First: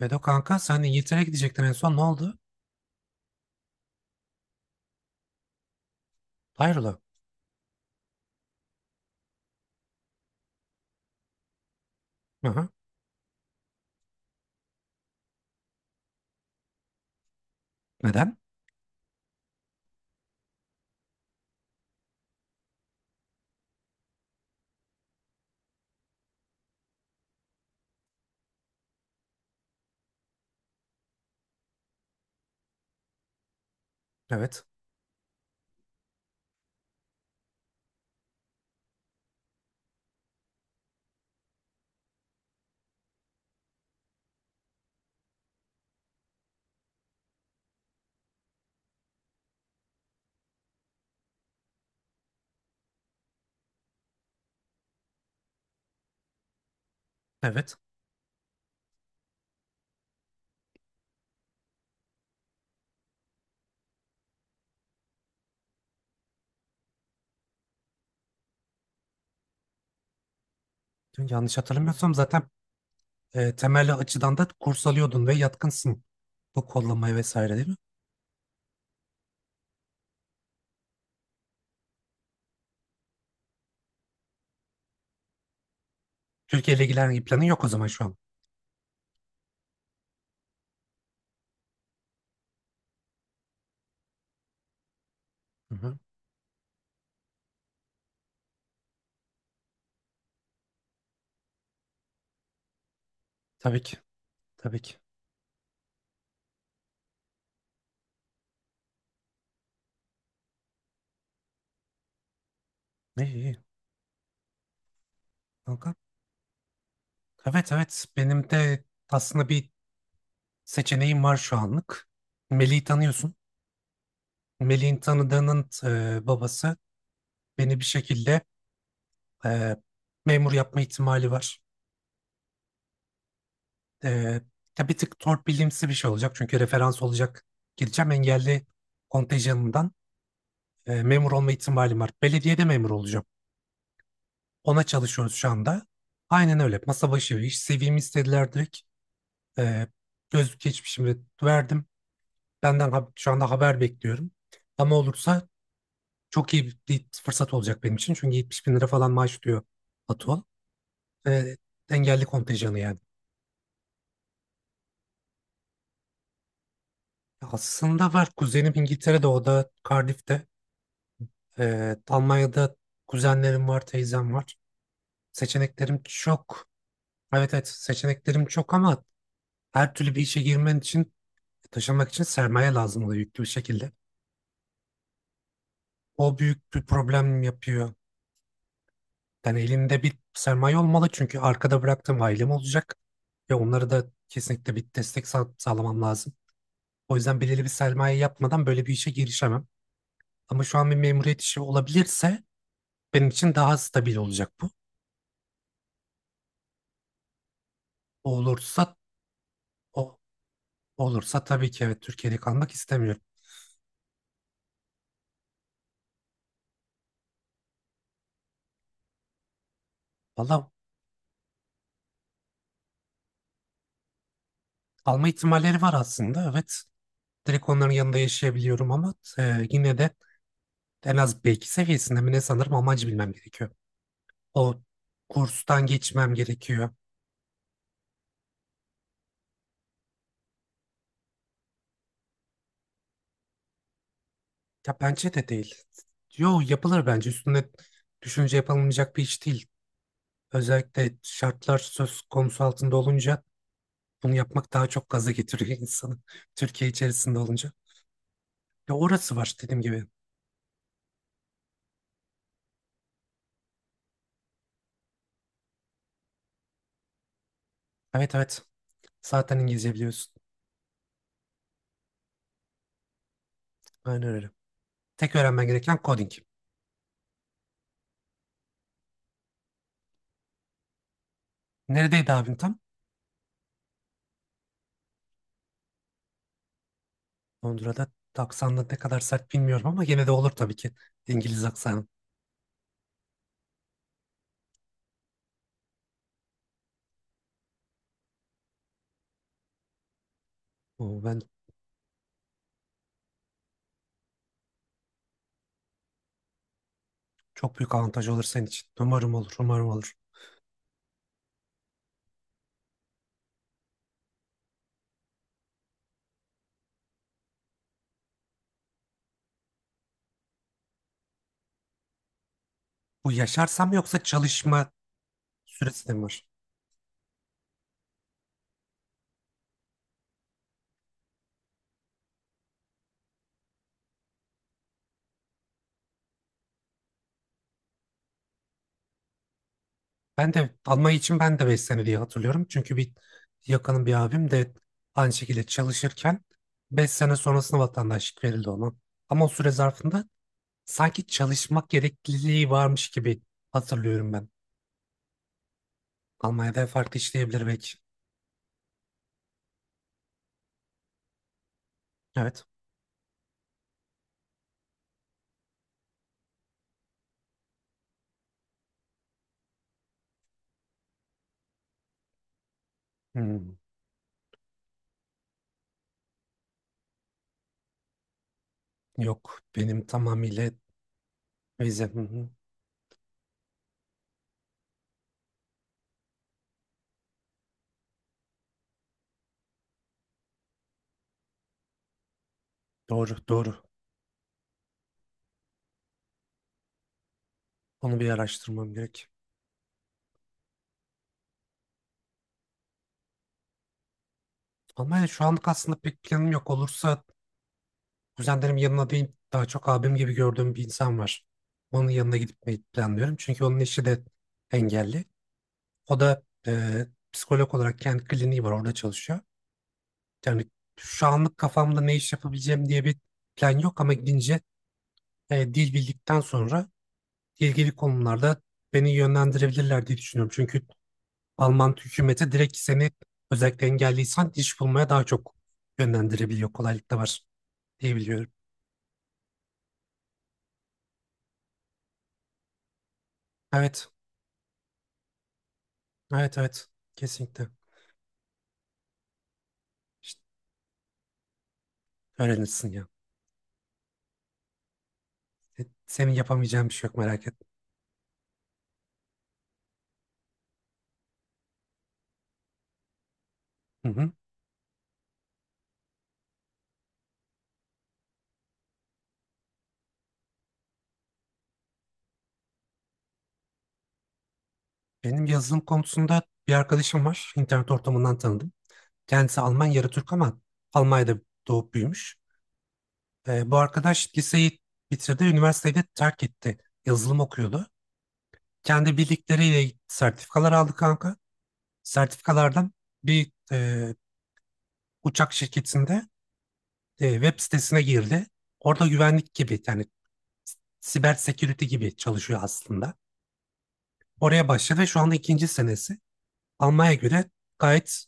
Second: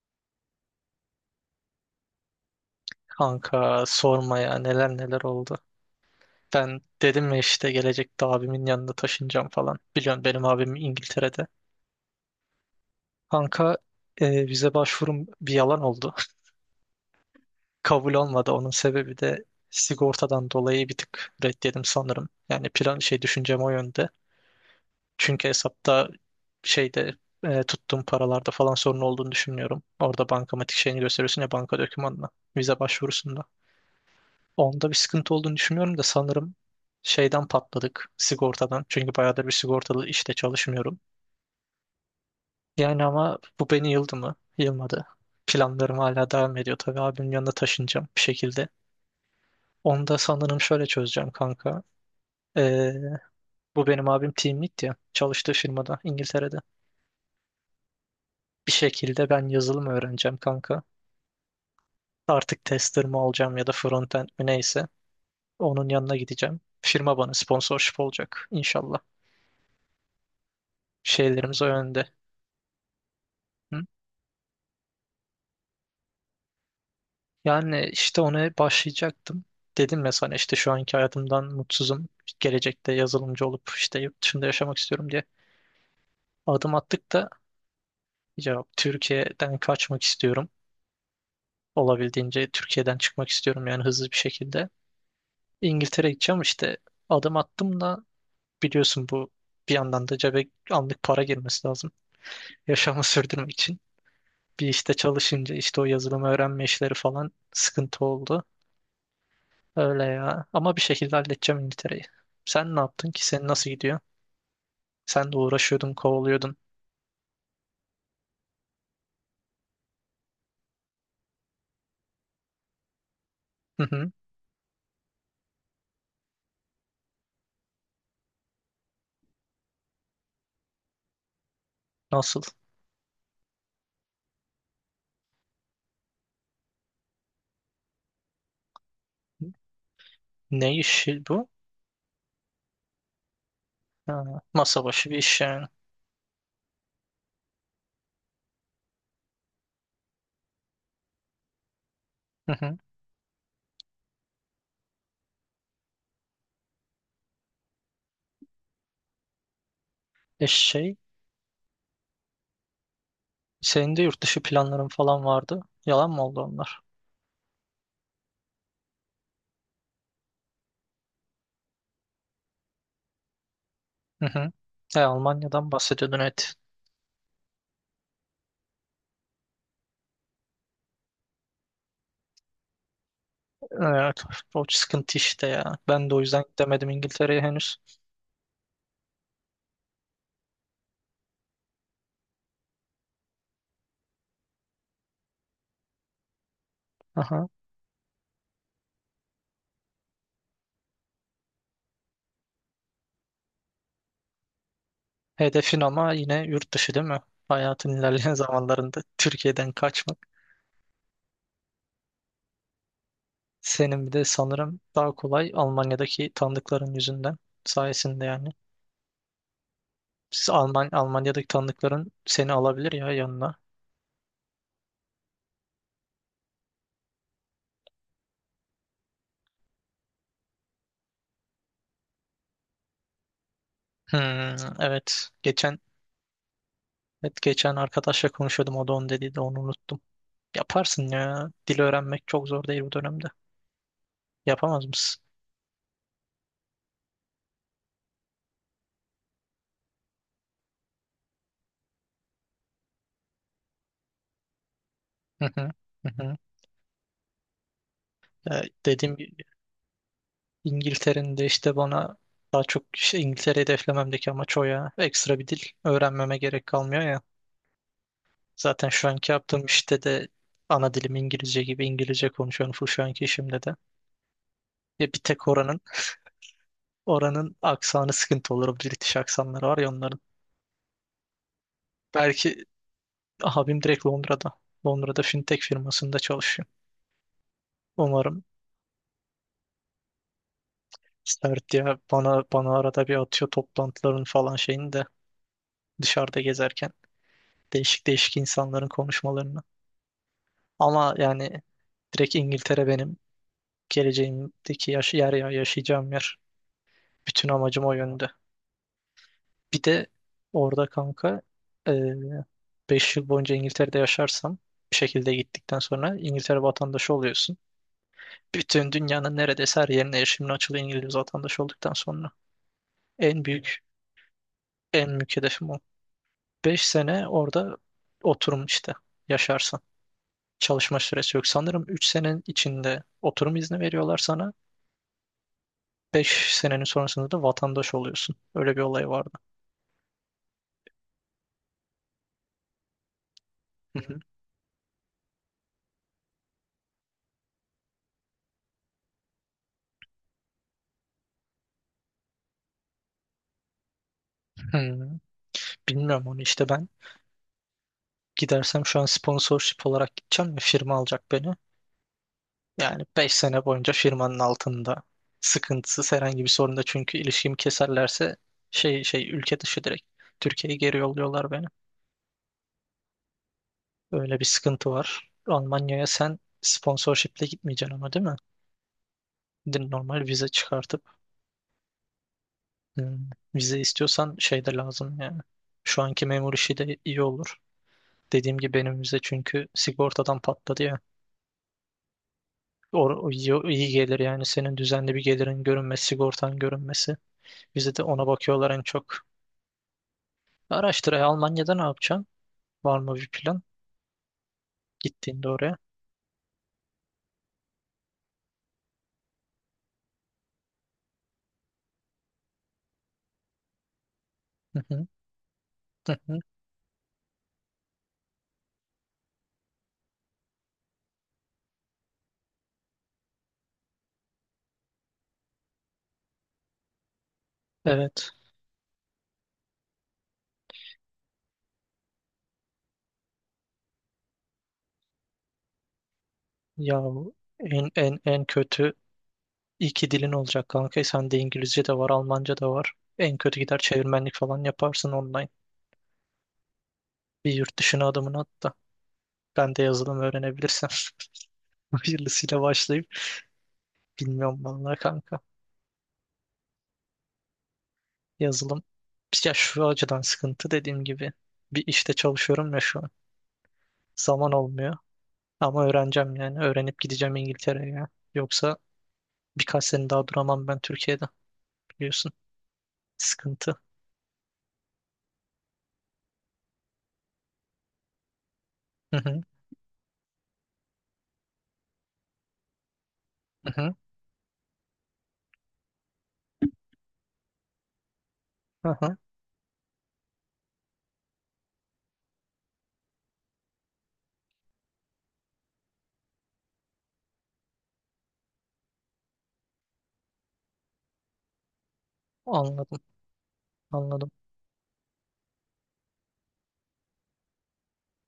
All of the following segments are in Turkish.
Vedo kanka sen İngiltere'ye gidecektin, en son ne oldu? Kanka sorma ya neler neler oldu. Ben Hayrola? dedim ya işte gelecekte abimin yanına taşınacağım falan. Biliyorsun benim abim İngiltere'de. Hı hı. Kanka vize başvurum bir yalan oldu. Kabul Neden? olmadı. Onun sebebi de sigortadan dolayı bir tık reddedim sanırım. Yani plan şey düşüncem o yönde. Çünkü hesapta şeyde tuttuğum paralarda falan sorun olduğunu düşünmüyorum. Orada bankamatik şeyini gösteriyorsun ya banka dokümanına. Vize başvurusunda. Evet. Onda bir sıkıntı olduğunu düşünmüyorum da sanırım patladık sigortadan. Çünkü bayağıdır bir sigortalı işte çalışmıyorum. Yani ama bu beni yıldı mı? Yılmadı. Planlarım hala devam ediyor. Tabii abimin yanına taşınacağım bir şekilde. Onu da sanırım şöyle çözeceğim kanka. Ee, Bu benim abim team lead ya. Çalıştığı firmada İngiltere'de. Evet. Bir şekilde ben yazılım öğreneceğim kanka. Artık tester mi olacağım ya da front end mi neyse. Onun yanına gideceğim. Firma bana sponsorship olacak inşallah. Dün, yanlış Şeylerimiz o yönde. hatırlamıyorsam zaten temelli açıdan da kurs alıyordun ve yatkınsın. Bu kollamaya vesaire değil mi? Yani işte ona başlayacaktım. Dedim ya sana işte şu anki hayatımdan mutsuzum. Gelecekte yazılımcı olup işte yurt dışında yaşamak istiyorum diye adım Türkiye ile attık ilgilenen bir da planın yok o zaman şu an. ya Türkiye'den kaçmak istiyorum. Olabildiğince Türkiye'den çıkmak istiyorum yani hızlı bir şekilde. Hı hı. İngiltere'ye gideceğim işte adım attım da biliyorsun bu bir yandan da cebe anlık para girmesi lazım. Yaşamı sürdürmek için. Tabii ki. Bir Tabii işte ki. çalışınca işte o yazılımı öğrenme işleri falan sıkıntı oldu. Öyle ya. Ama bir şekilde halledeceğim İngiltere'yi. Sen ne yaptın Ne ki? iyi Senin iyi nasıl gidiyor? Sen de uğraşıyordun, kanka. kovalıyordun. Evet benim de aslında bir seçeneğim var şu anlık. Melih'i tanıyorsun. Hı hı. Melih'in tanıdığının babası beni bir şekilde, e, memur yapma ihtimali var. Nasıl? Ee, tabii bir tık torpilimsi bir şey olacak. Çünkü referans olacak. Gideceğim engelli kontenjanından, Ne işi memur bu? olma ihtimalim var. Belediyede memur olacağım. Ha, masa Ona başı bir çalışıyoruz iş şu yani. anda. Aynen öyle. Masa başı bir iş. CV'mi istediler direkt. Ee, Gözlük geçmişimi verdim. Hı hı. Benden şu anda haber bekliyorum. Ama olursa çok iyi bir fırsat olacak benim için. Çünkü 70 bin lira falan maaş diyor Atol. E şey, Ee, Engelli kontenjanı yani. Senin de yurt dışı planların falan vardı. Yalan mı oldu onlar? Aslında var. Kuzenim İngiltere'de, o da Cardiff'te. Almanya'da kuzenlerim var, Hı teyzem hı. var. Almanya'dan Seçeneklerim bahsediyordun evet. çok. Evet seçeneklerim çok ama her türlü bir işe girmen için, taşınmak için sermaye lazım oluyor yüklü bir şekilde. Evet, o sıkıntı işte ya. Ben de o O yüzden büyük bir gidemedim İngiltere'ye problem henüz. yapıyor. Yani elinde bir sermaye olmalı, çünkü arkada bıraktığım ailem olacak. Ve onlara da kesinlikle bir destek sağlamam lazım. O yüzden Aha. belirli bir sermaye yapmadan böyle bir işe girişemem. Ama şu an bir memuriyet işi olabilirse benim için daha stabil olacak bu. Hedefin ama yine yurt dışı değil mi? Hayatın O ilerleyen Olursa zamanlarında Türkiye'den kaçma. o Olursa tabii ki, evet, Türkiye'de kalmak istemiyorum. Senin bir de sanırım daha kolay Almanya'daki tanıdıkların sayesinde yani. Siz Valla Alman Almanya'daki tanıdıkların seni alabilir ya yanına. kalma ihtimalleri var aslında, evet. Direkt onların yanında yaşayabiliyorum ama yine de en az B2 seviyesinde mi ne, sanırım amacı bilmem gerekiyor. Hmm, O evet. Geçen kurstan geçmem gerekiyor. evet, geçen arkadaşla konuşuyordum o da onu dediydi onu unuttum. Yaparsın ya. Dil öğrenmek çok zor değil bu dönemde. Yapamaz Ya mısın? bence de değil. Yo, yapılır bence, üstüne düşünce yapılmayacak bir iş değil. Özellikle şartlar söz konusu altında olunca bunu yapmak daha çok gaza Hı hı. getiriyor Hı insanı. hı. Türkiye içerisinde olunca. Ya Dediğim orası gibi var, dediğim gibi. İngiltere'nin de işte bana daha çok İngiltere hedeflememdeki amaç o ya. Ekstra bir dil öğrenmeme gerek kalmıyor ya. Evet Zaten şu anki zaten yaptığım İngilizce işte de biliyorsun. ana dilim İngilizce gibi İngilizce konuşuyorum full şu anki işimde de. Aynen öyle. Ya bir Tek tek öğrenmen oranın gereken coding. oranın aksanı sıkıntı olur. O British aksanları var ya onların. Neredeydi abin Belki tam? abim direkt Londra'da. Londra'da fintech firmasında çalışıyor. Londra'da Umarım aksanla ne kadar sert bilmiyorum ama gene de olur tabii ki. İngiliz sert ya aksanı. bana arada bir atıyor toplantıların falan şeyini de dışarıda gezerken değişik değişik insanların konuşmalarını. Ama Ben yani direkt İngiltere benim geleceğimdeki yaşayacağım yer. Bütün çok amacım o büyük yönde. avantaj olur senin için. Umarım olur, Bir umarım de olur. orada kanka e, 5 yıl boyunca İngiltere'de yaşarsam bir şekilde gittikten sonra İngiltere vatandaşı oluyorsun. Bütün dünyanın neredeyse her yerine erişimin açılı İngiliz vatandaşı olduktan sonra. Bu En büyük, yaşarsam yoksa çalışma en büyük hedefim o. süresi de mi var? 5 sene orada oturum işte yaşarsan. Çalışma süresi yok. Sanırım 3 senenin içinde oturum izni veriyorlar sana. 5 senenin sonrasında da vatandaş oluyorsun. Öyle bir olay vardı. Ben de Almanya için ben de 5 sene diye hatırlıyorum. Çünkü bir Hı yakınım, bir hı. abim de aynı şekilde çalışırken 5 sene sonrasında vatandaşlık verildi ona. Ama o süre zarfında sanki çalışmak gerekliliği varmış gibi hatırlıyorum ben. Hmm. Bilmiyorum onu işte Almanya'da ben farklı işleyebilir belki. gidersem şu an sponsorship olarak gideceğim ve firma alacak beni. Evet. Yani 5 sene boyunca firmanın altında sıkıntısız herhangi bir sorunda çünkü ilişkimi keserlerse ülke dışı direkt Türkiye'ye geri yolluyorlar beni. Hmm. Öyle bir sıkıntı var. Almanya'ya sen sponsorshiple gitmeyeceksin ama değil mi? Yok, benim Normal vize tamamıyla çıkartıp vize. Hı hı. hmm, vize istiyorsan şey de lazım yani. Şu anki memur işi de iyi olur. Dediğim gibi benim vize çünkü sigortadan patladı ya. O, Doğru iyi, doğru. iyi gelir yani senin düzenli bir gelirin görünmesi, sigortan görünmesi. Bize de Onu ona bir bakıyorlar en araştırmam çok. gerek. Araştır. Almanya'da ne yapacaksın? Var mı bir plan Almanya şu gittiğinde anlık oraya? aslında pek planım yok. Olursa kuzenlerim yanına değil, daha çok abim gibi gördüğüm bir insan var. Onun yanına gitmeyi planlıyorum. Çünkü onun eşi de Hı hı, engelli. hı O hı. da psikolog olarak kendi kliniği var, orada çalışıyor. Yani şu anlık kafamda ne iş yapabileceğim diye bir plan yok ama gidince, dil bildikten sonra ilgili Evet. konularda beni yönlendirebilirler diye düşünüyorum. Çünkü Alman hükümeti direkt seni, özellikle engelliysen, iş bulmaya daha çok yönlendirebiliyor. Ya Kolaylık da bu var en diye en en biliyorum. kötü iki dilin olacak kanka. Sende İngilizce de var, Almanca da var. En kötü gider Evet, çevirmenlik falan yaparsın online. evet, evet. Bir Kesinlikle. yurt dışına adımını at da. Ben de yazılım İşte öğrenebilirsem. Hayırlısıyla öğrenirsin başlayıp. ya. Bilmiyorum vallahi kanka. Senin yapamayacağın bir şey yok, merak etme. Yazılım. Ya şu açıdan sıkıntı dediğim gibi bir işte çalışıyorum ya şu an. Hı hı. Zaman olmuyor ama öğreneceğim yani öğrenip gideceğim İngiltere'ye ya. Yoksa birkaç sene daha duramam ben Türkiye'de biliyorsun. Sıkıntı. Benim yazılım konusunda bir arkadaşım var. İnternet ortamından tanıdım. Hı hı, Kendisi Alman, yarı Türk ama Almanya'da doğup büyümüş. hı E, bu hı, arkadaş liseyi bitirdi, üniversiteyi de terk etti. Yazılım okuyordu. hı hı. Kendi bildikleriyle sertifikalar aldı kanka. Sertifikalardan bir uçak şirketinde, web sitesine girdi. Orada güvenlik gibi, yani siber security gibi çalışıyor Anladım, aslında. anladım. Oraya başladı ve şu anda ikinci senesi. Almaya göre gayet,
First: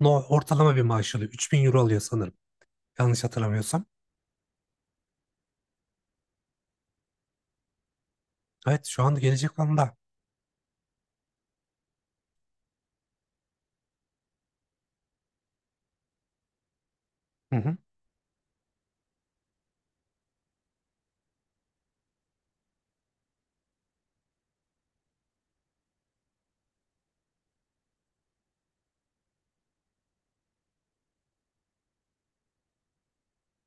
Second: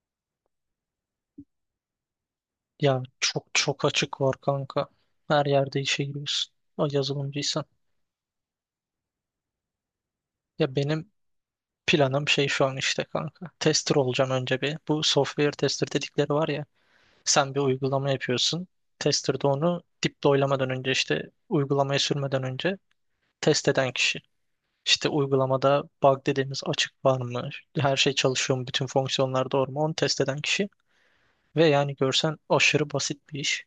no, ortalama bir maaş alıyor. 3000 euro alıyor sanırım. Ya Yanlış çok çok hatırlamıyorsam. açık var kanka. Her yerde işe giriyorsun. O yazılımcıysan. Evet şu anda gelecek anda. Ya benim planım şu an işte kanka. Tester olacağım önce bir. Bu software tester dedikleri var ya. Sen Hı bir hı, uygulama yapıyorsun. Tester de onu deploy'lamadan önce işte uygulamaya sürmeden önce test eden kişi. İşte uygulamada bug dediğimiz açık var mı? Her şey çalışıyor mu? Bütün fonksiyonlar doğru mu? Onu test eden kişi. Ve yani görsen aşırı basit bir iş.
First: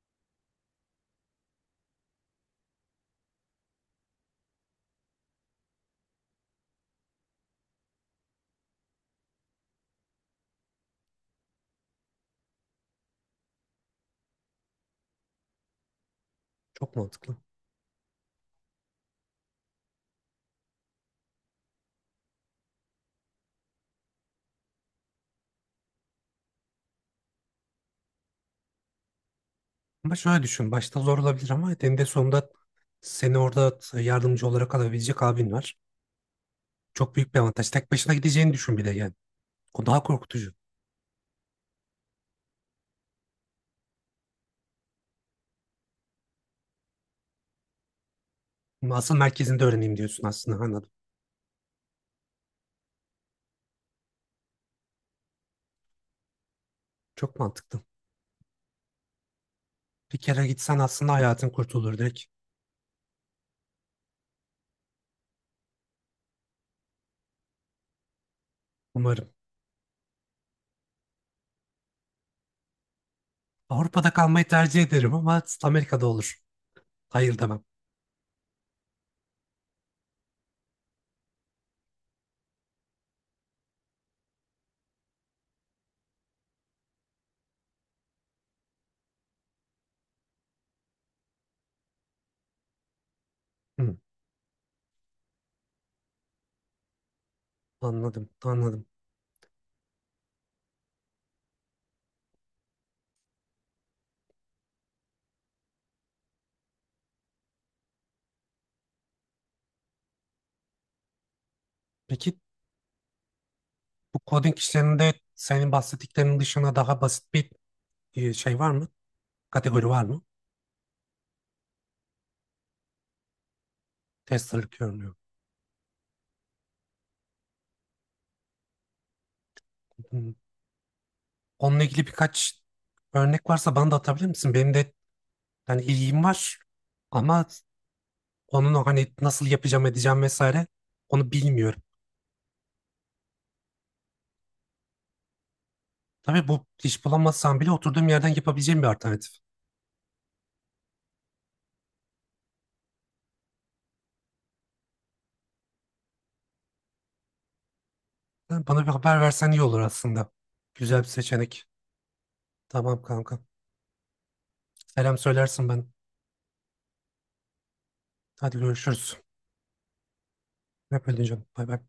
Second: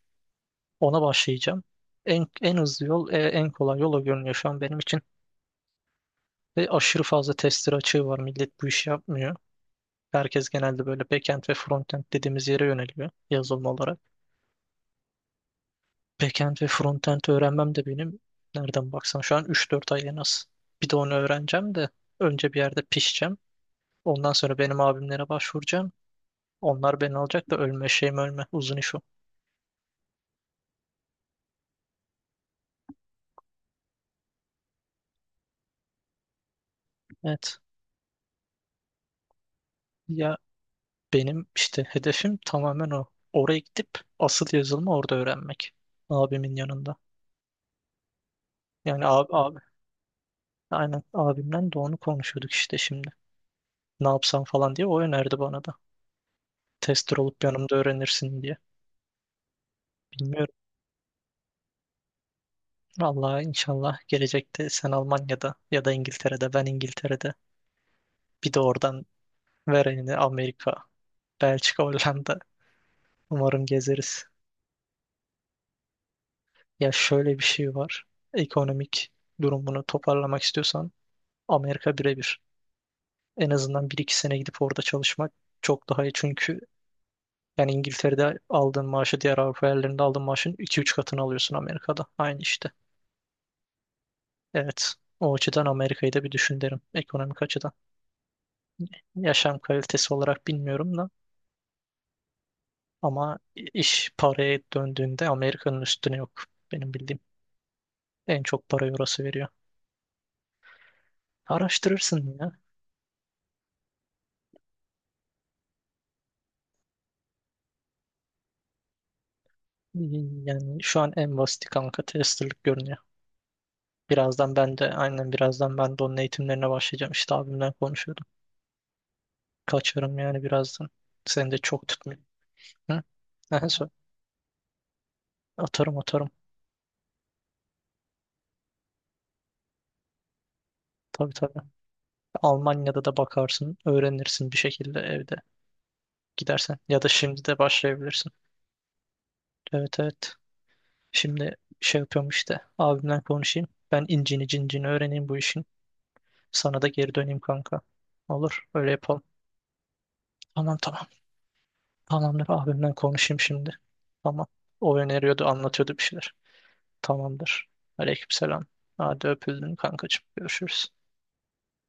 Ona başlayacağım. En hızlı yol, en kolay yol o görünüyor şu an benim için. Ve aşırı fazla tester açığı var. Millet bu işi yapmıyor. Herkes genelde böyle backend ve frontend dediğimiz yere yöneliyor yazılım olarak. Backend ve çok frontend mantıklı. öğrenmem de benim nereden baksan şu an üç dört ay en az. Bir de onu öğreneceğim de önce bir yerde pişeceğim. Ondan sonra benim abimlere başvuracağım. Onlar beni alacak da ölme şeyim ölme. Uzun iş o. Ama şöyle düşün. Başta zor olabilir ama eninde sonunda seni orada yardımcı olarak alabilecek abin var. Çok büyük bir Evet. avantaj. Tek başına gideceğini düşün bir de yani. O daha Ya korkutucu. benim işte hedefim tamamen o. Oraya gidip asıl yazılımı orada öğrenmek. Abimin yanında. Ama Yani asıl abi, abi. merkezinde öğreneyim diyorsun aslında, anladım. Aynen abimden de onu konuşuyorduk işte şimdi. Ne yapsam falan diye o önerdi bana da. Tester Çok olup yanımda mantıklı. öğrenirsin diye. Bir kere Bilmiyorum. gitsen aslında hayatın kurtulur direkt. Vallahi inşallah gelecekte sen Almanya'da ya da İngiltere'de ben İngiltere'de bir de oradan Umarım. verenini Amerika, Belçika, Hollanda umarım Avrupa'da gezeriz. kalmayı tercih ederim ama Amerika'da olur. Ya şöyle Hayır bir demem. şey var. Ekonomik durumunu toparlamak istiyorsan Amerika birebir. En azından bir iki sene gidip orada çalışmak çok daha iyi. Çünkü yani İngiltere'de aldığın maaşı diğer Avrupa yerlerinde aldığın maaşın iki üç katını alıyorsun Amerika'da. Aynı işte. Hı, Evet. O açıdan Amerika'yı da bir düşün derim. Ekonomik açıdan. anladım, anladım. Yaşam kalitesi olarak bilmiyorum da. Ama iş paraya döndüğünde Amerika'nın üstüne yok. Benim bildiğim en çok parayı orası veriyor. Araştırırsın Peki ya. bu coding işlerinde senin bahsettiklerinin dışında daha basit bir şey var mı? Kategori var mı? Yani şu an en basiti kanka testerlık görünüyor. Birazdan Testerlık ben de görünüyor. aynen birazdan ben de onun eğitimlerine başlayacağım. İşte abimle konuşuyordum. Kaçarım Hı. yani birazdan. Seni de Onunla çok ilgili tutmayayım. birkaç Hı? örnek Aha, varsa sor. bana da atabilir misin? Benim de yani Atarım ilgim atarım. var ama onun, o hani nasıl yapacağım edeceğim vesaire, onu Tabii tabii. bilmiyorum. Almanya'da da bakarsın. Öğrenirsin bir şekilde evde Tabii bu gidersen. Ya iş da şimdi de bulamazsam bile oturduğum yerden başlayabilirsin. yapabileceğim bir alternatif. Evet evet. Şimdi şey yapıyorum işte. Abimle konuşayım. Ben incini cincini öğreneyim bu işin. Sana da geri döneyim kanka. Ha, Olur. bana Öyle bir haber yapalım. versen iyi olur aslında. Tamam Güzel tamam. bir seçenek. Tamamdır. Abimle Tamam kanka. konuşayım şimdi. Tamam. O Selam öneriyordu, söylersin ben. anlatıyordu bir şeyler. Tamamdır. Hadi Aleykümselam. görüşürüz. Hadi öpüldün kankacığım. Görüşürüz. Hep öyle canım. Bay bay.